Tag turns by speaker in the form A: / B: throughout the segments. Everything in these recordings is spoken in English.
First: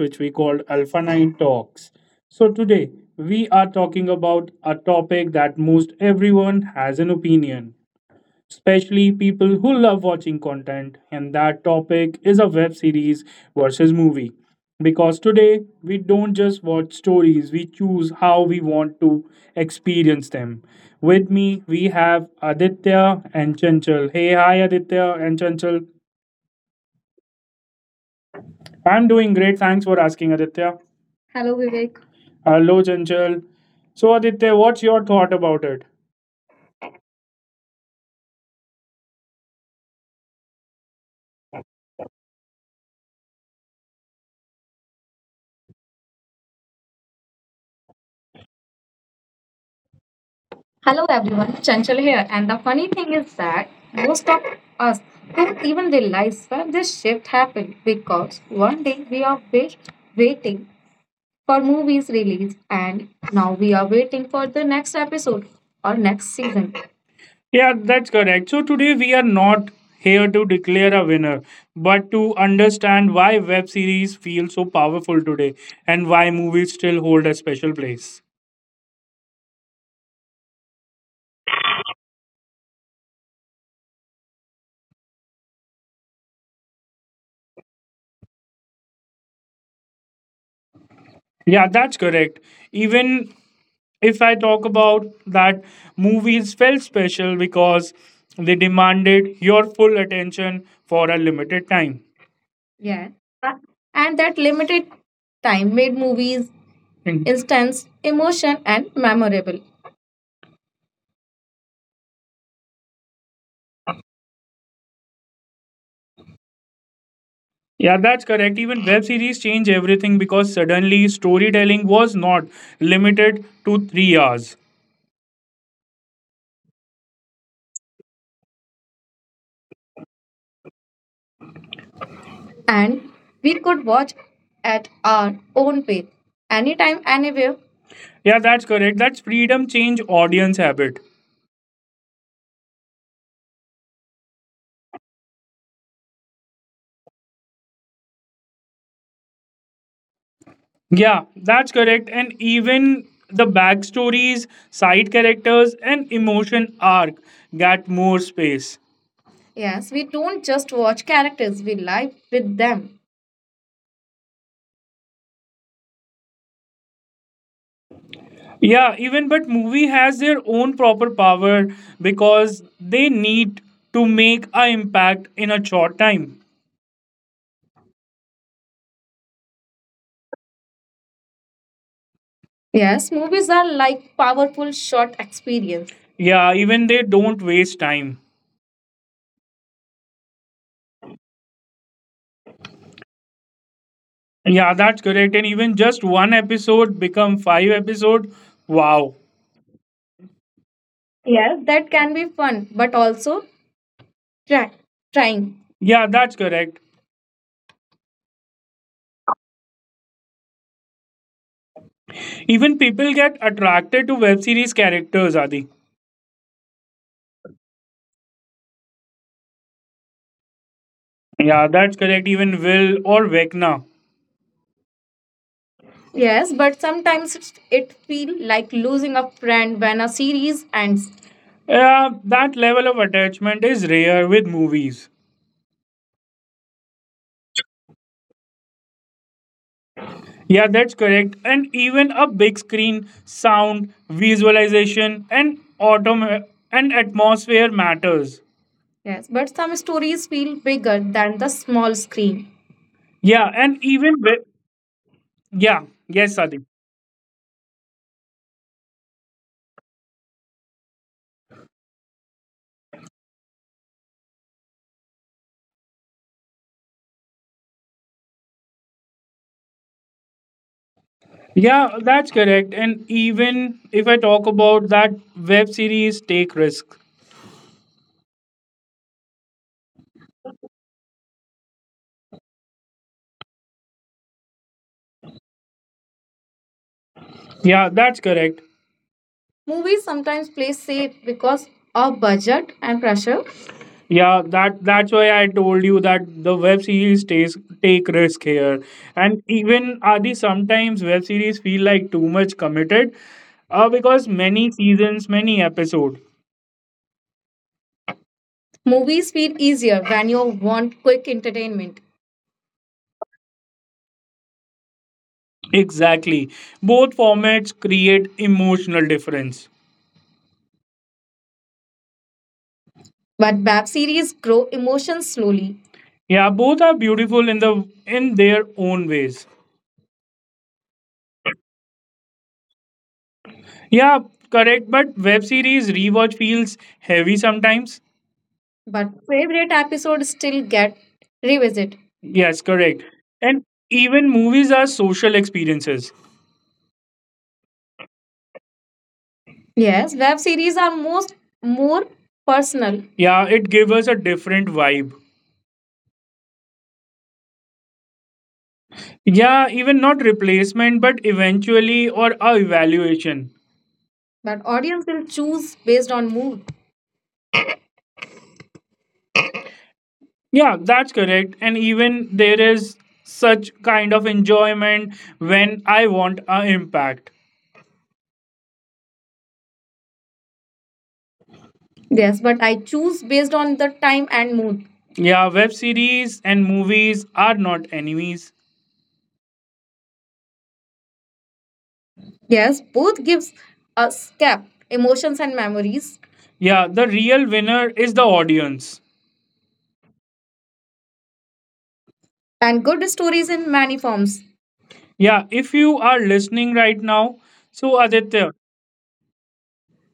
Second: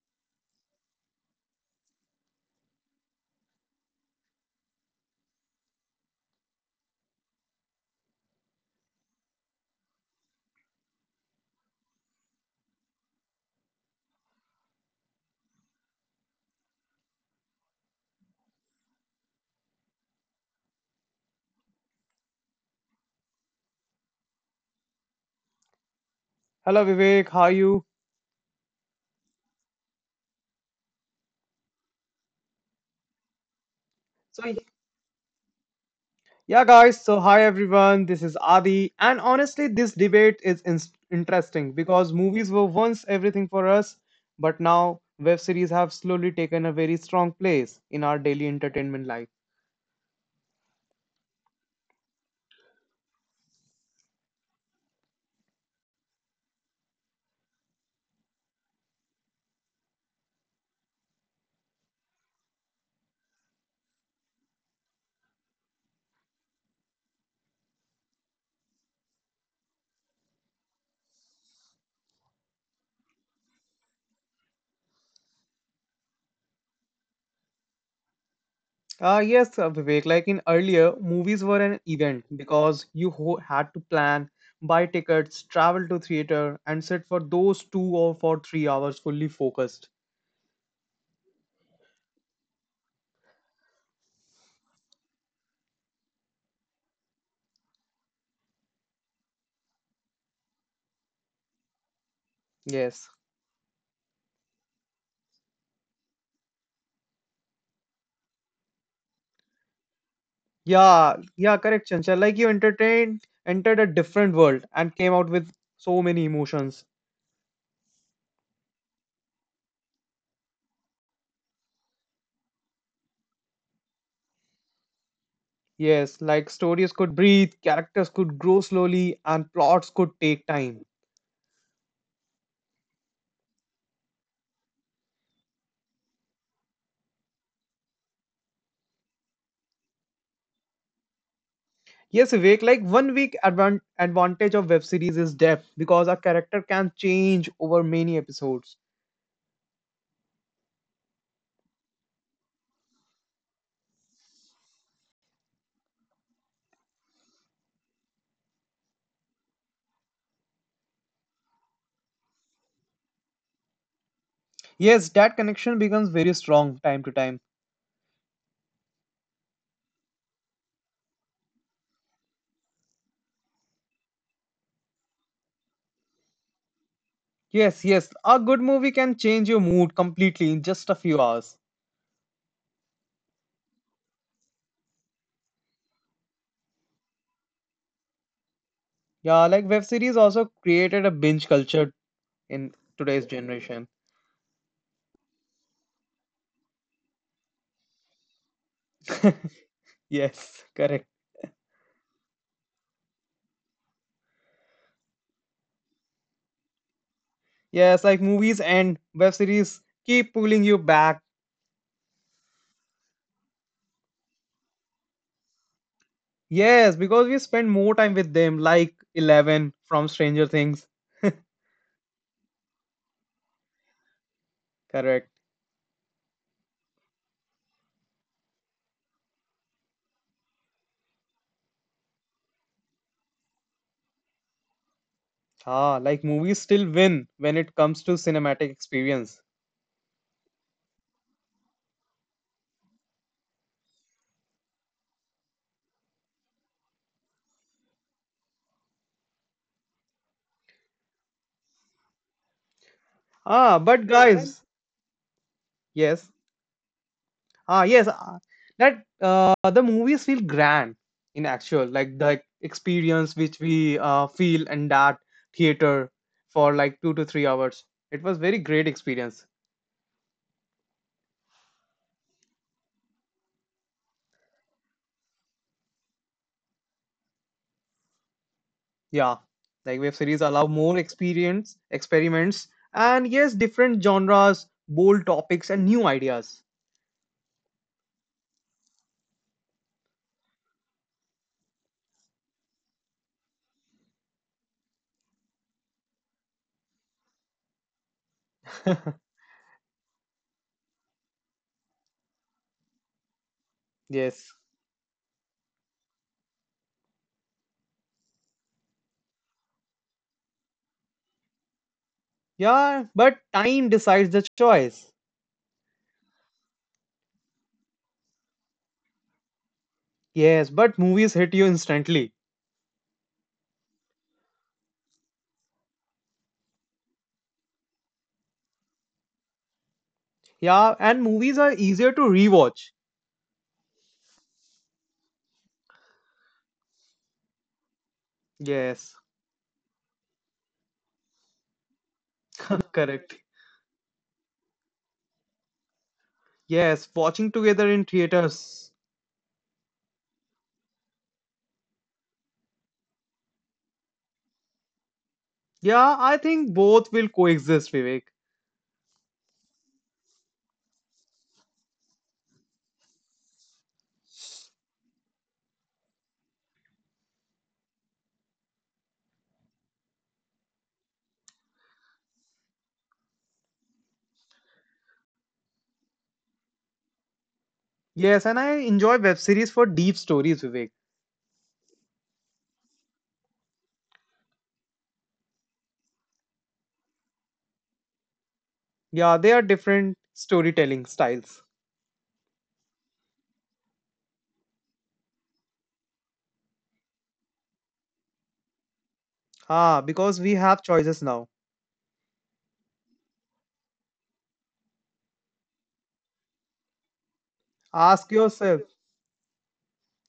A: which we called Alpha 9 Talks. So, today we are talking about a topic that most everyone has an opinion, especially people who love watching content, and that topic is a web series versus movie. Because today we don't just watch stories, we choose how we want to experience them. With me, we have Aditya and Chanchal. Hey, hi, Aditya and Chanchal.
B: Hello Vivek, how are you?
A: I'm doing great. Thanks for asking, Aditya. Hello, Vivek. Hello, Chanchal. So,
B: So y-
A: Aditya, what's your thought about it?
B: yeah guys, hi everyone. This is Adi, and honestly this debate is interesting because movies were once everything for us, but now web series have slowly taken a very strong place in our daily entertainment life.
A: Hello, everyone. Chanchal here. And the funny thing is that most of us don't even realize when this shift happened because one day we are waiting for movies release and now we are waiting for the next episode or next season. Yeah, that's correct. So today we are not here to declare a winner, but to understand why web series feel so powerful today and why movies still hold a special place.
B: Yes, Vivek, like in earlier, movies were an event because you had to plan, buy tickets, travel to theater, and sit for those 2 or for 3 hours fully focused.
A: Yeah, that's correct. Even if I talk about that, movies felt special because they demanded your full attention for a limited time.
B: Yes.
A: Yeah. Uh, And that limited time made movies Mm. instance emotion and memorable.
B: Yeah, yeah, correct, Chanchal. Like you entered a different world and came out with so many emotions.
A: Yeah, that's correct. Even web series change everything because suddenly storytelling was not limited to 3 hours.
B: Yes, like stories could breathe, characters could grow slowly, and plots could take time.
A: And we could watch at our own pace, anytime, anywhere. Yeah, that's correct. That's freedom change audience habit.
B: Yes, Vivek, like one week advantage of web series is depth, because a character can change over many episodes.
A: Yeah, that's correct. And even the backstories, side characters, and emotion arc got more space. Yes, we don't just watch characters, we live with them.
B: Yes, that connection becomes very strong time to time.
A: Yeah, even but movie has their own proper power because they need to make a impact in a short time.
B: Yes, yes, a good movie can change your mood completely in just a few hours.
A: Yes, movies are like powerful short experience. Yeah, even they don't waste time.
B: Yeah, like web series also created a binge culture in today's generation.
A: Yeah, that's correct. And even just one episode become five episode. Wow.
B: Yes, correct.
A: Yes, that can be fun, but also try, trying. Yeah, that's correct.
B: Yes, like movies and web series keep pulling you back.
A: Even people get attracted to web series characters, Adi.
B: Yes, because we spend more time with them, like Eleven from Stranger Things.
A: Yeah, that's correct. Even Will or Vecna.
B: Correct.
A: Yes, but sometimes it feels like losing a friend when a series ends. Yeah, that level of attachment is rare with movies.
B: Ah, like movies still win when it comes to cinematic experience.
A: Yeah, that's correct. And even a big screen, sound, visualization, and and atmosphere matters. Yes, but some stories feel bigger than the small screen. Yeah,
B: Ah,
A: and
B: but
A: even with
B: guys,
A: yeah,
B: yes.
A: yes, Sadi.
B: Ah, yes, ah, that the movies feel grand in actual, like the experience which we feel in that theater for like 2 to 3 hours. It was very great experience.
A: Yeah, that's correct. And even if I talk about that web series, Take Risk.
B: Yeah, like web series allow more experiments, and yes, different genres, bold topics, and new ideas.
A: Yeah, that's correct. Movies sometimes play safe because of budget and pressure. Yeah, that's why I told you that the web series takes take risk here. And even Adi, sometimes web series feel like too much committed, because
B: Yes.
A: many seasons, many episode. Movies feel easier when you want quick entertainment.
B: Yeah, but time decides the choice.
A: Exactly. Both formats create emotional difference.
B: Yes, but movies hit you instantly.
A: But web series grow emotions slowly. Yeah, both are beautiful in the in their own ways.
B: Yeah, and movies are easier to rewatch.
A: Yeah, correct. But web series rewatch feels heavy sometimes.
B: Yes.
A: But favorite episodes still get revisit. Yes, correct.
B: Correct.
A: And even movies are social experiences.
B: Yes, watching together in theaters.
A: Yes, web series are most more personal. Yeah, it gives us a different vibe.
B: Yeah, I think both will coexist, Vivek.
A: Yeah, even not replacement, but eventually or a evaluation. But audience will choose based on mood. Yeah, that's correct. And even there is such kind of enjoyment when I want a impact.
B: Yes, and I enjoy web series for deep stories, Vivek.
A: Yes, but I choose based on the time and mood. Yeah, web series and movies are not enemies.
B: Yeah, they are different storytelling styles.
A: Yes, both gives us cap, emotions and memories. Yeah, the real winner is the audience.
B: Ah, because we have choices now.
A: And good stories in many forms. Yeah, if you are listening right now, so
B: Ask
A: Aditya,
B: yourself.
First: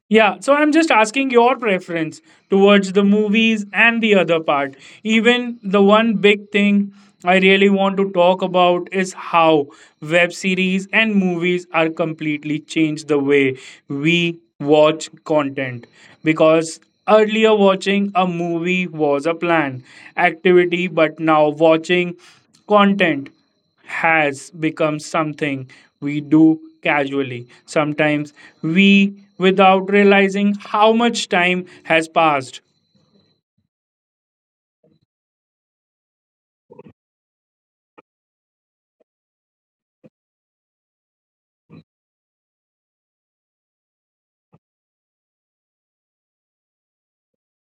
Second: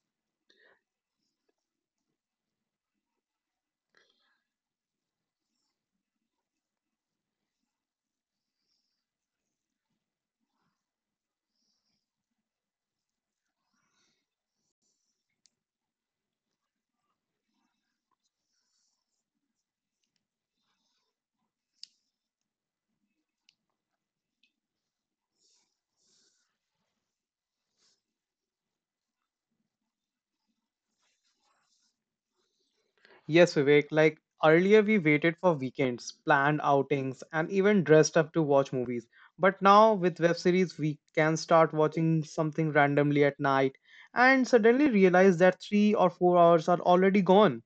A: yeah, so I'm just asking your preference towards the movies and the other part. Even the one big thing I really want to talk about is how web series and movies are completely changed the way we watch content because earlier watching a movie was a plan activity but now watching content has become something we do casually. Sometimes we without realizing how much time has passed.
B: Yes, Vivek, like earlier we waited for weekends, planned outings, and even dressed up to watch movies. But now with web series, we can start watching something randomly at night and suddenly realize that 3 or 4 hours are already gone.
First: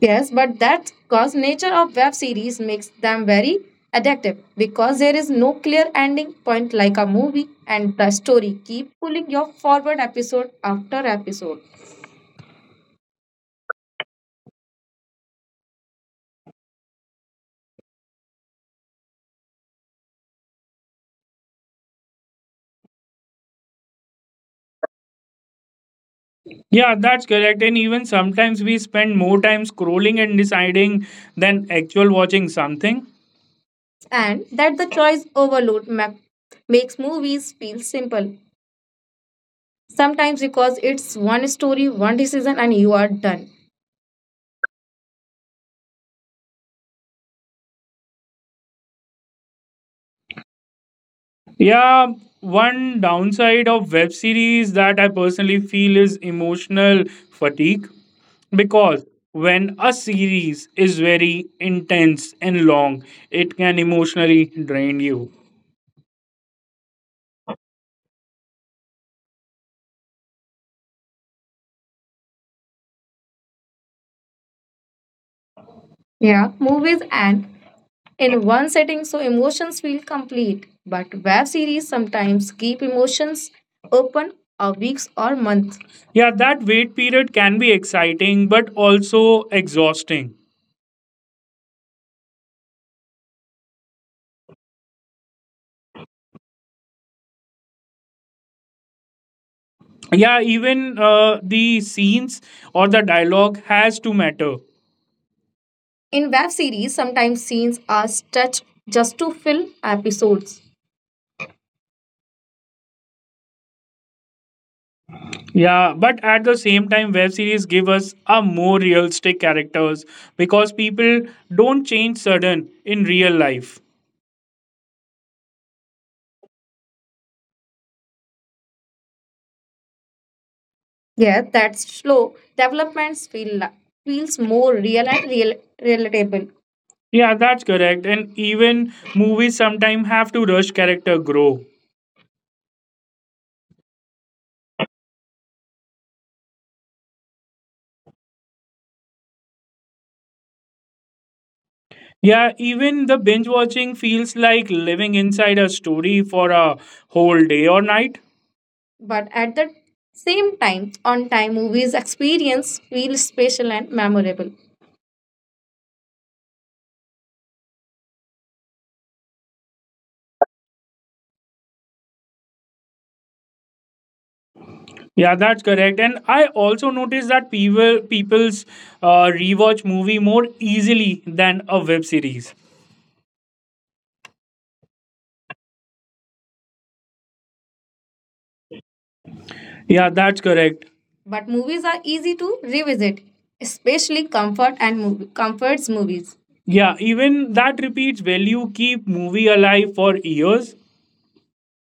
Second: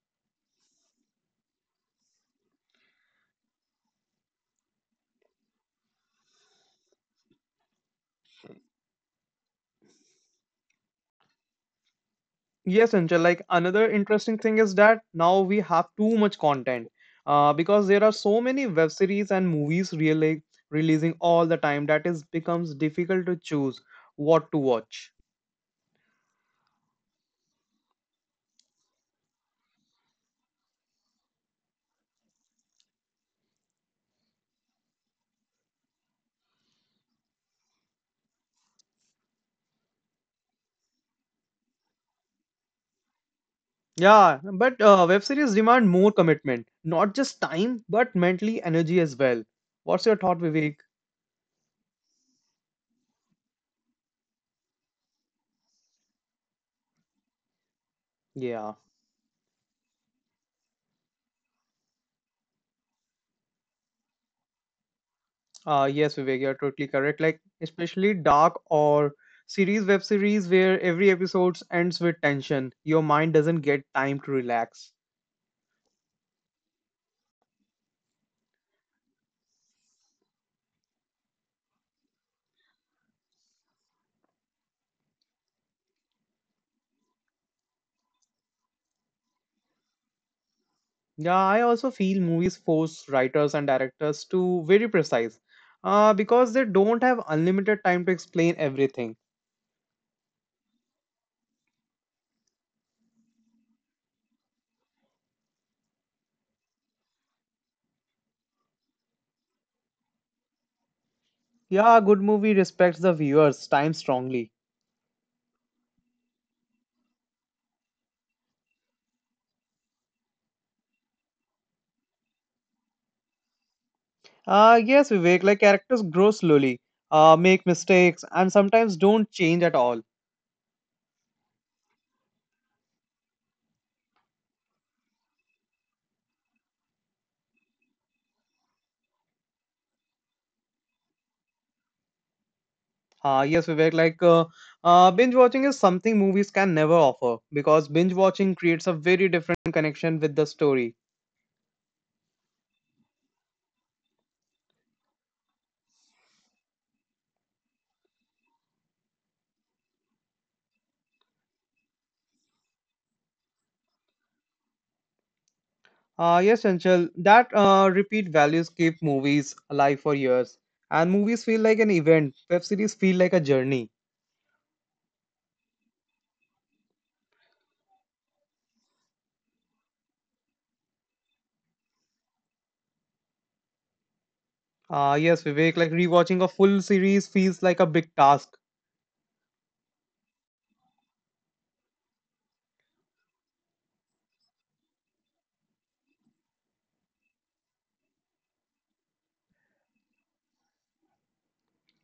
A: Yes, but that's because nature of web series makes them very addictive because there is no clear ending point like a movie and the story keep pulling your forward episode after episode.
B: Yes, Angel, like another interesting thing is that now we have too much content, because there are so many web series and movies really releasing all the time that is becomes difficult to choose what to watch.
A: Yeah, that's correct. And even sometimes we spend more time scrolling and deciding than actual watching something. And that the choice overload makes movies feel simple. Sometimes because it's one story, one decision, and you are done.
B: Yeah, but web series demand more commitment, not just time, but mentally energy as well. What's your thought, Vivek?
A: Yeah, one downside of web series that I personally feel is emotional fatigue
B: Yeah.
A: because when a series is very intense and long, it can emotionally drain you.
B: Yes, Vivek, you're totally correct. Like, especially dark or series, web series, where every episode ends with tension, your mind doesn't get time to relax.
A: Yeah, movies and in one setting so emotions feel complete. But web series sometimes keep emotions open a weeks or months. Yeah, that wait period can be exciting but also exhausting.
B: Yeah, I also feel movies force writers and directors to very precise, because they don't have unlimited time to explain everything.
A: Yeah, even the scenes or the dialogue has to matter. In web series, sometimes scenes are stretched just to fill episodes.
B: Yeah, a good movie respects the viewer's time strongly.
A: Yeah, but at the same time, web series give us a more realistic characters because people don't change sudden in real life.
B: Yes, Vivek, like characters grow slowly, make mistakes, and sometimes don't change at all.
A: Yeah, that's slow. Developments feels more real and real relatable. Yeah, that's correct. And even movies sometimes have to rush character grow.
B: Uh, yes, Vivek, like binge watching is something movies can never offer, because binge watching creates a very different connection with the story.
A: Yeah, even the binge watching feels like living inside a story for a whole day or night. But at the same time, on time movies experience feel special and memorable.
B: Yes, Anchal, that repeat values keep movies alive for years, and movies feel like an event. Web series feel like a journey.
A: Yeah, that's correct. And I also noticed that people's rewatch movie more easily than a web series.
B: Yes, Vivek, like rewatching a full series feels like a big task.
A: Yeah, that's correct. But movies are easy to revisit, especially comforts movies. Yeah, even that repeats value keep movie alive for years.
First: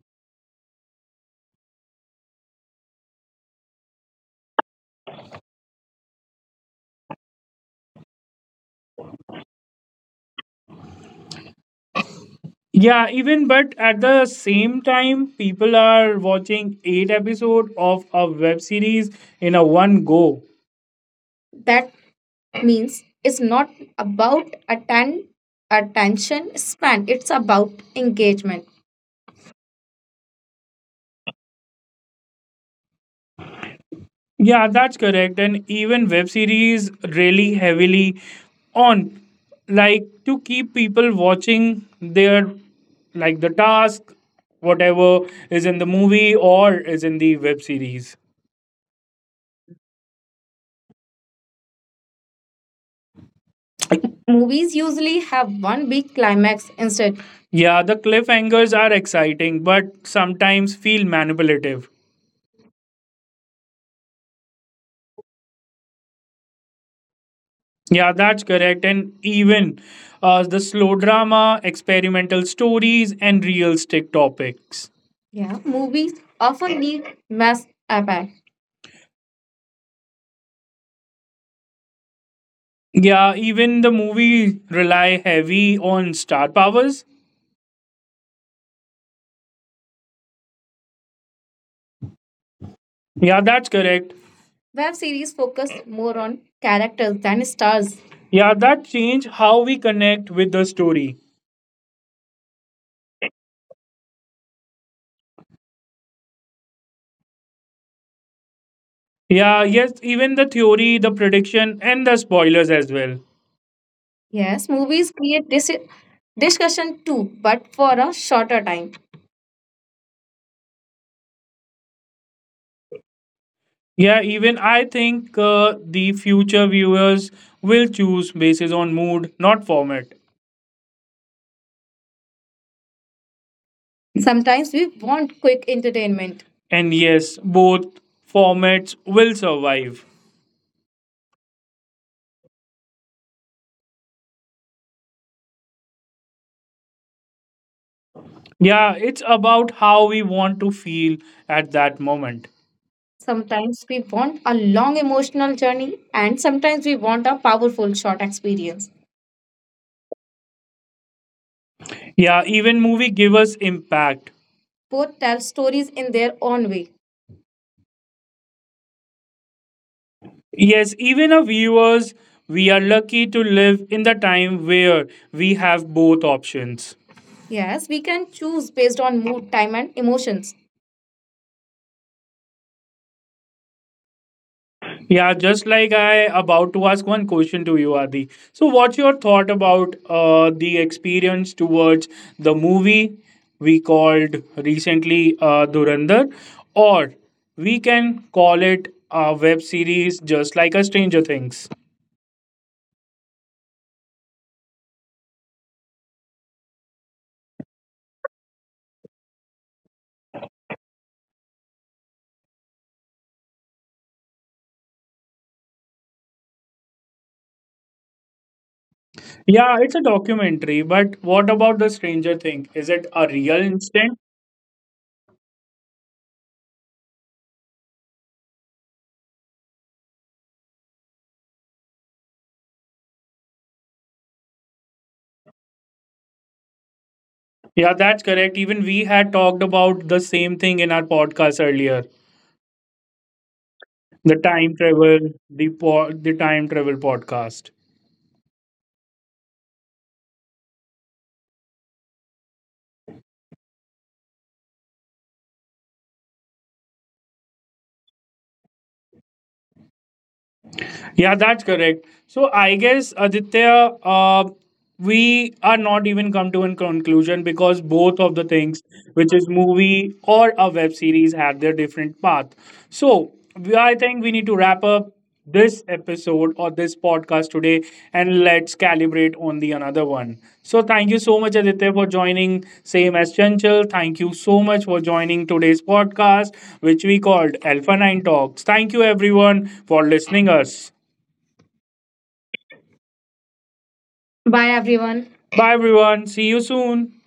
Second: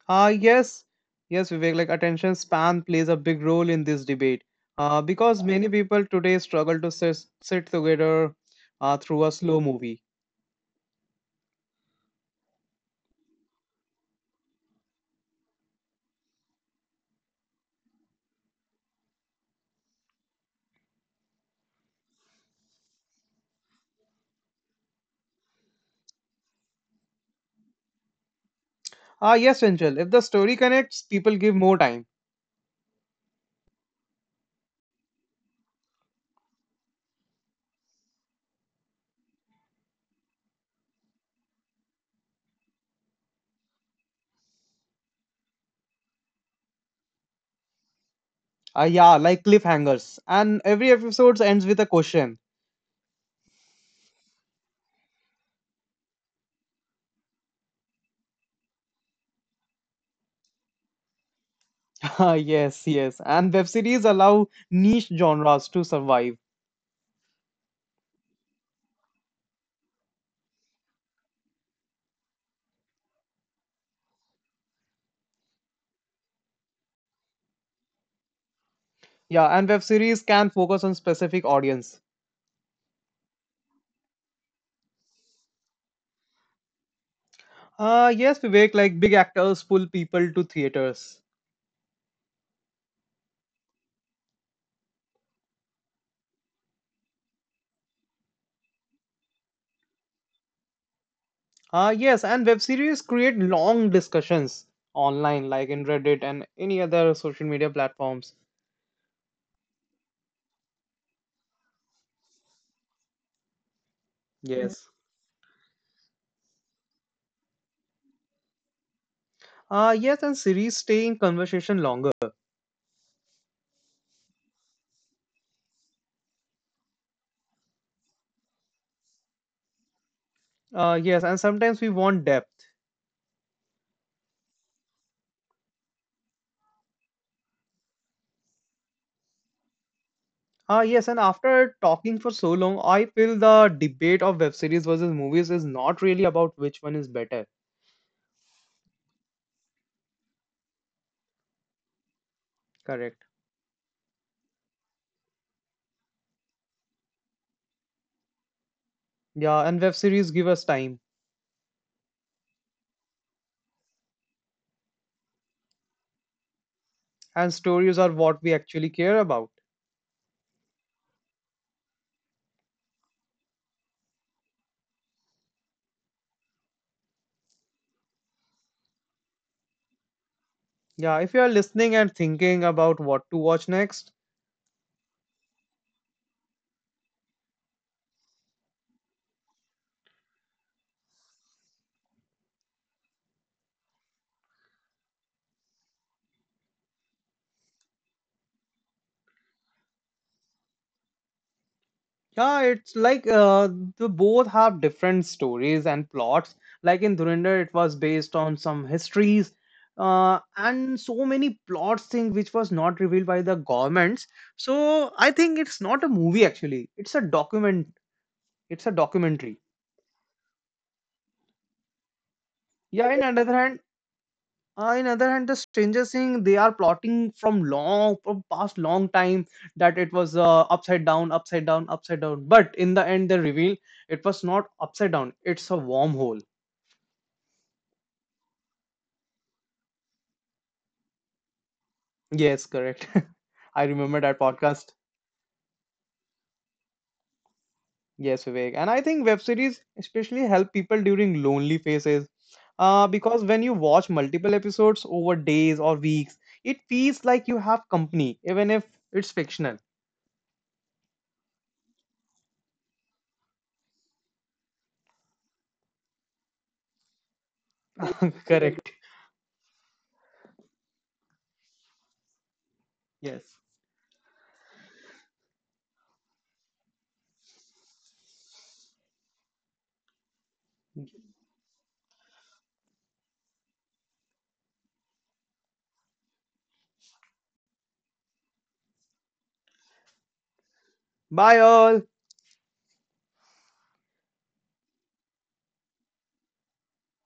B: Uh, yes, Vivek, like attention span plays a big role in this debate. Because many people today struggle to sit together through a slow movie.
A: Yeah, even but at the same time, people are watching eight episode of a web series in a one go. That means it's not about attention span, it's about engagement.
B: Ah, yes, Angel. If the story connects, people give more time.
A: Yeah, that's correct. And even web series really heavily on like to keep people watching their like the task, whatever is in the movie or is in the web series.
B: Ah, yeah, like cliffhangers. And every episode ends with a question.
A: Movies usually have one big climax instead. Yeah, the cliffhangers are exciting, but sometimes feel manipulative.
B: Ah, yes. And web series allow niche genres to survive.
A: Yeah, that's correct. And even the slow drama, experimental stories, and realistic topics. Yeah, movies often need mass appeal.
B: Yeah, and web series can focus on specific audience.
A: Yeah, even the movie rely heavy on star powers.
B: Ah, yes, Vivek, like big actors pull people to theaters.
A: Yeah, that's correct. Web series focus more on characters than stars. Yeah, that change how we connect with the story.
B: Ah, yes, and web series create long discussions online, like in Reddit and any other social media platforms.
A: Yeah, yes, even the theory, the prediction, and the spoilers as well. Yes,
B: Yes.
A: movies create discussion too, but for a shorter time.
B: Ah, yes, and series stay in conversation longer.
A: Yeah, even I think the future viewers will choose basis on mood, not format.
B: Ah, yes, and sometimes we want depth.
A: Sometimes we want quick entertainment. And yes, both formats will survive.
B: Yes, and after talking for so long, I feel the debate of web series versus movies is not really about which one is better.
A: Yeah, it's about how we want to feel at that moment.
B: Correct.
A: Sometimes we want a long emotional journey, and sometimes we want a powerful short experience.
B: Yeah, and web series give us time,
A: Yeah, even movie give us impact. Both tell stories in their own way.
B: and stories are what we actually care about.
A: Yes, even our viewers, we are lucky to live in the time where we have both options. Yes, we can choose based on mood, time, and emotions.
B: Yeah, if you are listening and thinking about what to watch next.
A: Yeah, just like I about to ask one question to you, Adi. So, what's your thought about the experience towards the movie we called recently Durandar, or we can call it a web series, just like a Stranger Things.
B: Yeah, it's like the both have different stories and plots. Like in Dhurinder, it was based on some histories, and so many plots thing which was not revealed by the governments. So I think it's not a movie actually. It's a document. It's a documentary.
A: Yeah, it's a documentary, but what about the Stranger Thing? Is it
B: Yeah.
A: a
B: In other
A: real
B: hand,
A: incident?
B: uh, in other hand, the Stranger Thing they are plotting from long, from past long time, that it was uh, upside down. But in the end, they reveal it was not upside down. It's a wormhole.
A: Yeah, that's correct. Even we had talked about the same thing in our podcast earlier.
B: Yes, correct. I remember
A: The
B: that
A: time
B: podcast.
A: travel, the time travel podcast.
B: Yes, Vivek. And I think web series especially help people during lonely phases. Because when you watch multiple episodes over days or weeks, it feels like you have company, even if it's fictional.
A: Yeah, that's correct. So I guess Aditya, we are not even come to a conclusion because both of the things,
B: Correct.
A: which is movie or a web series, had their different path. So
B: Yes.
A: I think we need to wrap up this episode or this podcast today, and let's calibrate on the another one. So thank you so much, Aditya, for joining. Same as Chanchal, thank you so much for joining today's podcast, which we called Alpha Nine Talks. Thank you everyone for listening us.
B: Bye all.
A: Bye, everyone. Bye, everyone. See you soon.